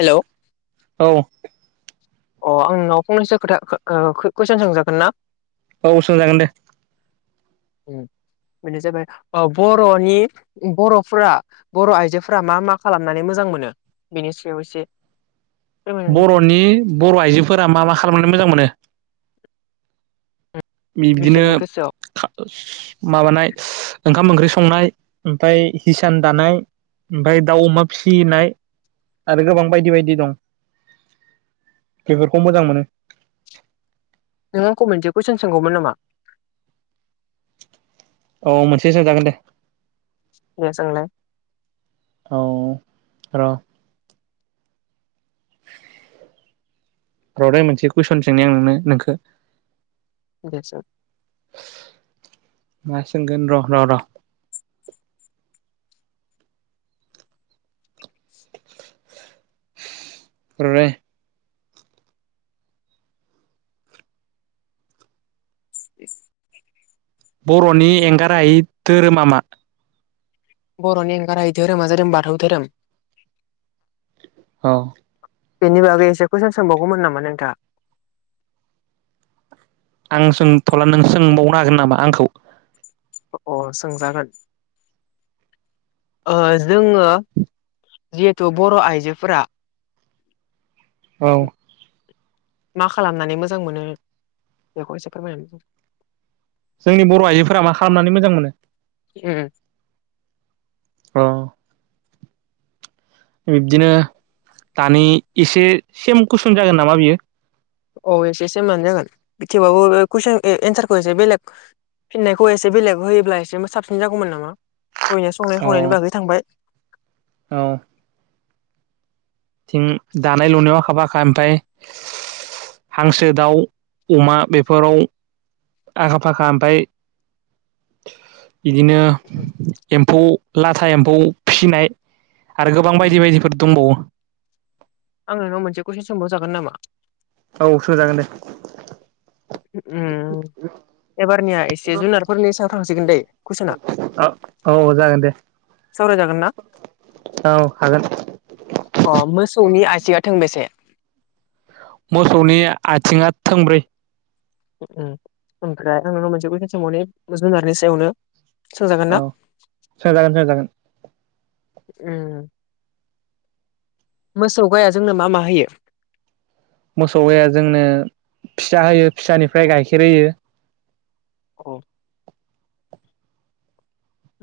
हेल'। औ। अ आं नोंनाव फंनैसो खोथा कुइसन सोंजागोन ना? औ सोंजागोन दे ओम। बेनो जाबाय बर'नि -बर'फोरा बर' आइजोफोरा मा मा खालामनानै मोजां मोजां मोनो बेनि सायाव एसे फोरमायनानै हो बर'नि बर' आइजोफोरा मा मा खालामनानै मोजां मोनो? बिबदिनो बिसोरनि गोसोआव खा माबानाय ओंखाम ओंख्रि संनाय ओमफ्राय हिसान दानाय ओमफ्राय दाउ अमा फिसिनाय आरो गोबां बायदि बायदि दं बेफोरखौ मोजां मोनो। नों आंखौ मोनसे कुइसन सोंबावगोमोन नामा? औ मोनसे सोंजागोन दे। दे सोंनाय औ र' र'दै मोनसे कुइसन सोंनि आं नोंखो दे सों मा सोंगोन र' र' र' र'दै [unintelligible] बर'नि एंगारायै धोरोमा मा बर'नि एंगार हायै धोरोमा जादों बाथौ धोरोम औ बेनि बागै एसे कुइसन सोंबावगौमोन नामा नोंथाङा आं सोंथ'ला नों सोंबावनो हागोन नामा आंखौ अ सोंजागोन जोङो जिहेथु बर' आइजोफोरा औ मा खालामनानै मोजां मोनो बेखौ एसे फोरमायनानै जोंनि बर' आइजोफोरा मा खालामनानै मोजां मोनो ओओ अ बिब्दिनो दानि एसे सेम कुइसन जागोन नामा बियो औ एसे सेमानो जागोन बि थेवब्लाबो कुइसन एन्सारखौ एसे बेलेग फिननायखौ एसे बेलेग होयोब्ला एसे साबसिन जागौमोन नामा दहायनो संनाय औ खावनायनि बागै थांबाय औ थिं दानाय लुनायाव हाबाखौ ओमफ्राय हांसो दाउ अमा बेफोराव आखा फाखा ओमफ्राय बिदिनो एम्फौ लाथा एम्फौ फिनाय आरो गोबां बायदि बायदिफोर दंबावो आं नोंनाव मोनसे कुइसन सोंबाव जागोन नामा औ सोंजागोन दे उम एबारनि मा एसे जुनारफोरनि सायाव थांसिगोन दे कुइसना औ औ जागोन दे सावराय जागोन ना औ हागोन अ मोसौनि आसिया थोंबेसे मोसौनि आथिङा थोंब्रै ओमफ्राय आंनाव मोनसे कुइनस सोंबावनि जुनारनि सायावनो सोंजागोन ना औ सोंजागोन सोंजागोन ओम मोसौ गाया जोंनो मा मा होयो मोसौया जोंनो फिसा होयो फिसानिफ्राय गाइखेर होयो औ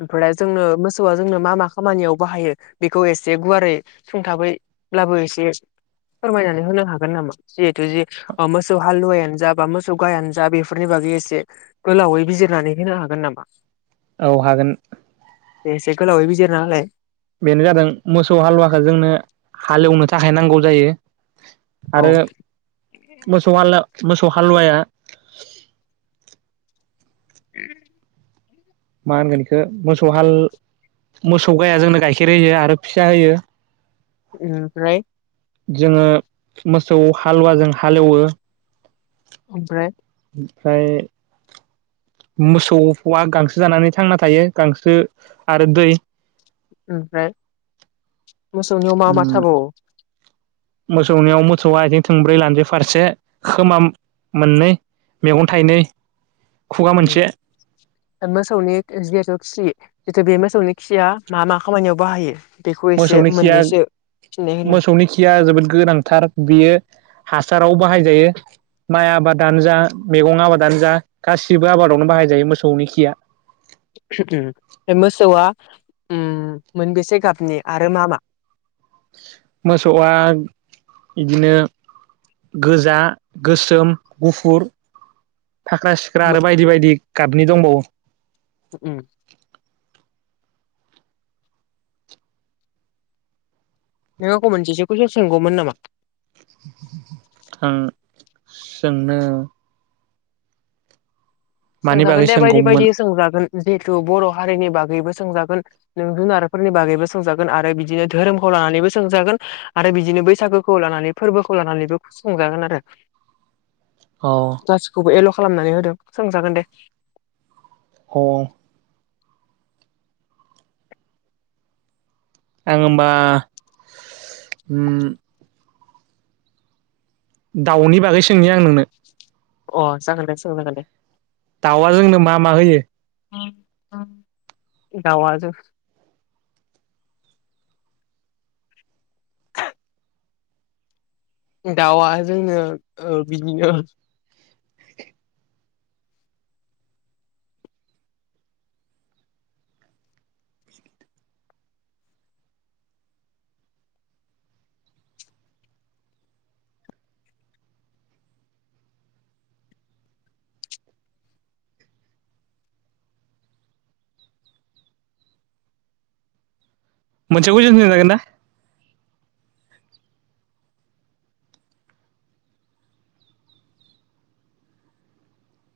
ओमफ्राय जोंनो मोसौआ जोंनो मा मा खामानियाव बाहायो बेखौ एसे गुवारै सुंथाबै लाबो इसे फोरमायनानै होनो हागोन नामा जिहेतु जे मोसौ हालुवायानो जा बा मोसौ गायानो जा बेफोरनि बागै एसे गोलावै बिजिरनानै होनो हागोन नामा औ हागोन दे एसे गोलावै बिजिरनानै होलाय बेनो जादों मोसौ हालुवाखौ जोंनो हालेवनो थाखाय नांगौ जायो औ आरो मोसौ हालु मोसौ हालुवाया [inaudible] मा होनगोन एखो मोसौ हाल मोसौ गाया जोंनो गाइखेर होयो आरो फिसा होयो ओमफ्राय जोङो मोसौ हालुवाजों हालेवो ओमफ्राय ओमफ्राय मोसौआ गांसो जानानै थांना थायो गांसो आरो दै ओमफ्राय उम मोसौनियाव मोसौआ आइथिं थोंब्रै लानजाइ फारसे खोमा मोनै मेगन थाइनै खुगा उम मोनसे मोसौनि जिहेथु खि जिहेथु बे मोसौनि खिया मा मा खामानियाव बाहायो बेखौ एसे मोसौनि खिया मोननैसो फिननाय मोसौनि खिया जोबोद गोनांथार बियो हासाराव बाहायजायो माइ आबादानो जा मैगं आबादानो जा गासिबो आबादावनो बाहायजायो मोसौनि खिया [inaudible] ओहोम म बे मोसौआ मोनबेसे गाबनि आरो मा मा [inaudible] मोसौआ बिदिनो गोजा गोसोम गुफुर फाख्रा सिख्रा मो आरो बायदि बायदि गाबनि दंबावो ओम नों आंखौ मोनसेसो कुसन सोंगौमोन नामा आं सोंनो मानि सोंजागोन बागै दे बायदि सोंगौमोन बायदि सोंजागोन जिहेतु बर' हारिनि बागैबो सोंजागोन नों जुनारफोरनि बागैबो सोंजागोन आरो बिदिनो धोरोमखौ लानानैबो सोंजागोन आरो बिदिनो बैसागुखौ लानानै फोरबोखौ लानानैबो सोंजागोन आरो अ गासिखौबो एल' खालामनानै होदों सोंजागोन दे अ आं होमबा ओम दाउनि बागै सोंनि आं नोंनो अ जागोन दे सोंजागोन‌ दे दाउआ जोंनो मा मा होयो दाउआ दाउआ जोंओ बिदिनो मोनसे कुइसन सोंजागोन ना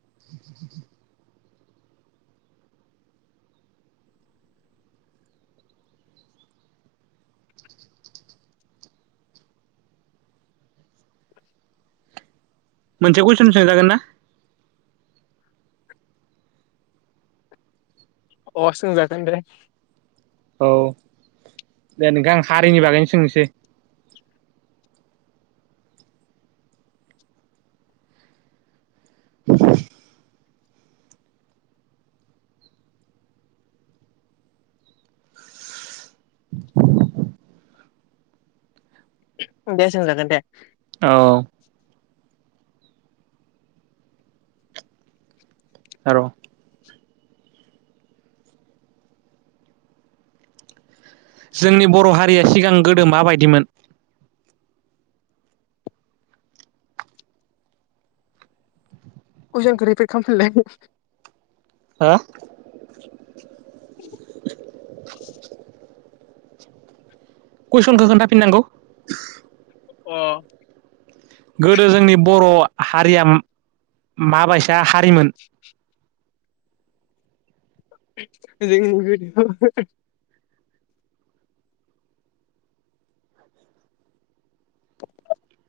[inaudible] मोनसे कुइसन सोंजागोन ना अ सोंजागोन दे औ दे नोंथां हारिनि बागैनो सोंसै [inaudible] दे सोंजागोन दे औ र जोंनि बर' हारिया सिगां गोदो माबायदिमोन कुइनस खौ रिफिद खालाम फिनलाय हो [inaudible] कुइसनखौ खोन्थाफिननांगौ अ गोदो जोंनि बर' हारिया माबायसा हारिमोन जों मग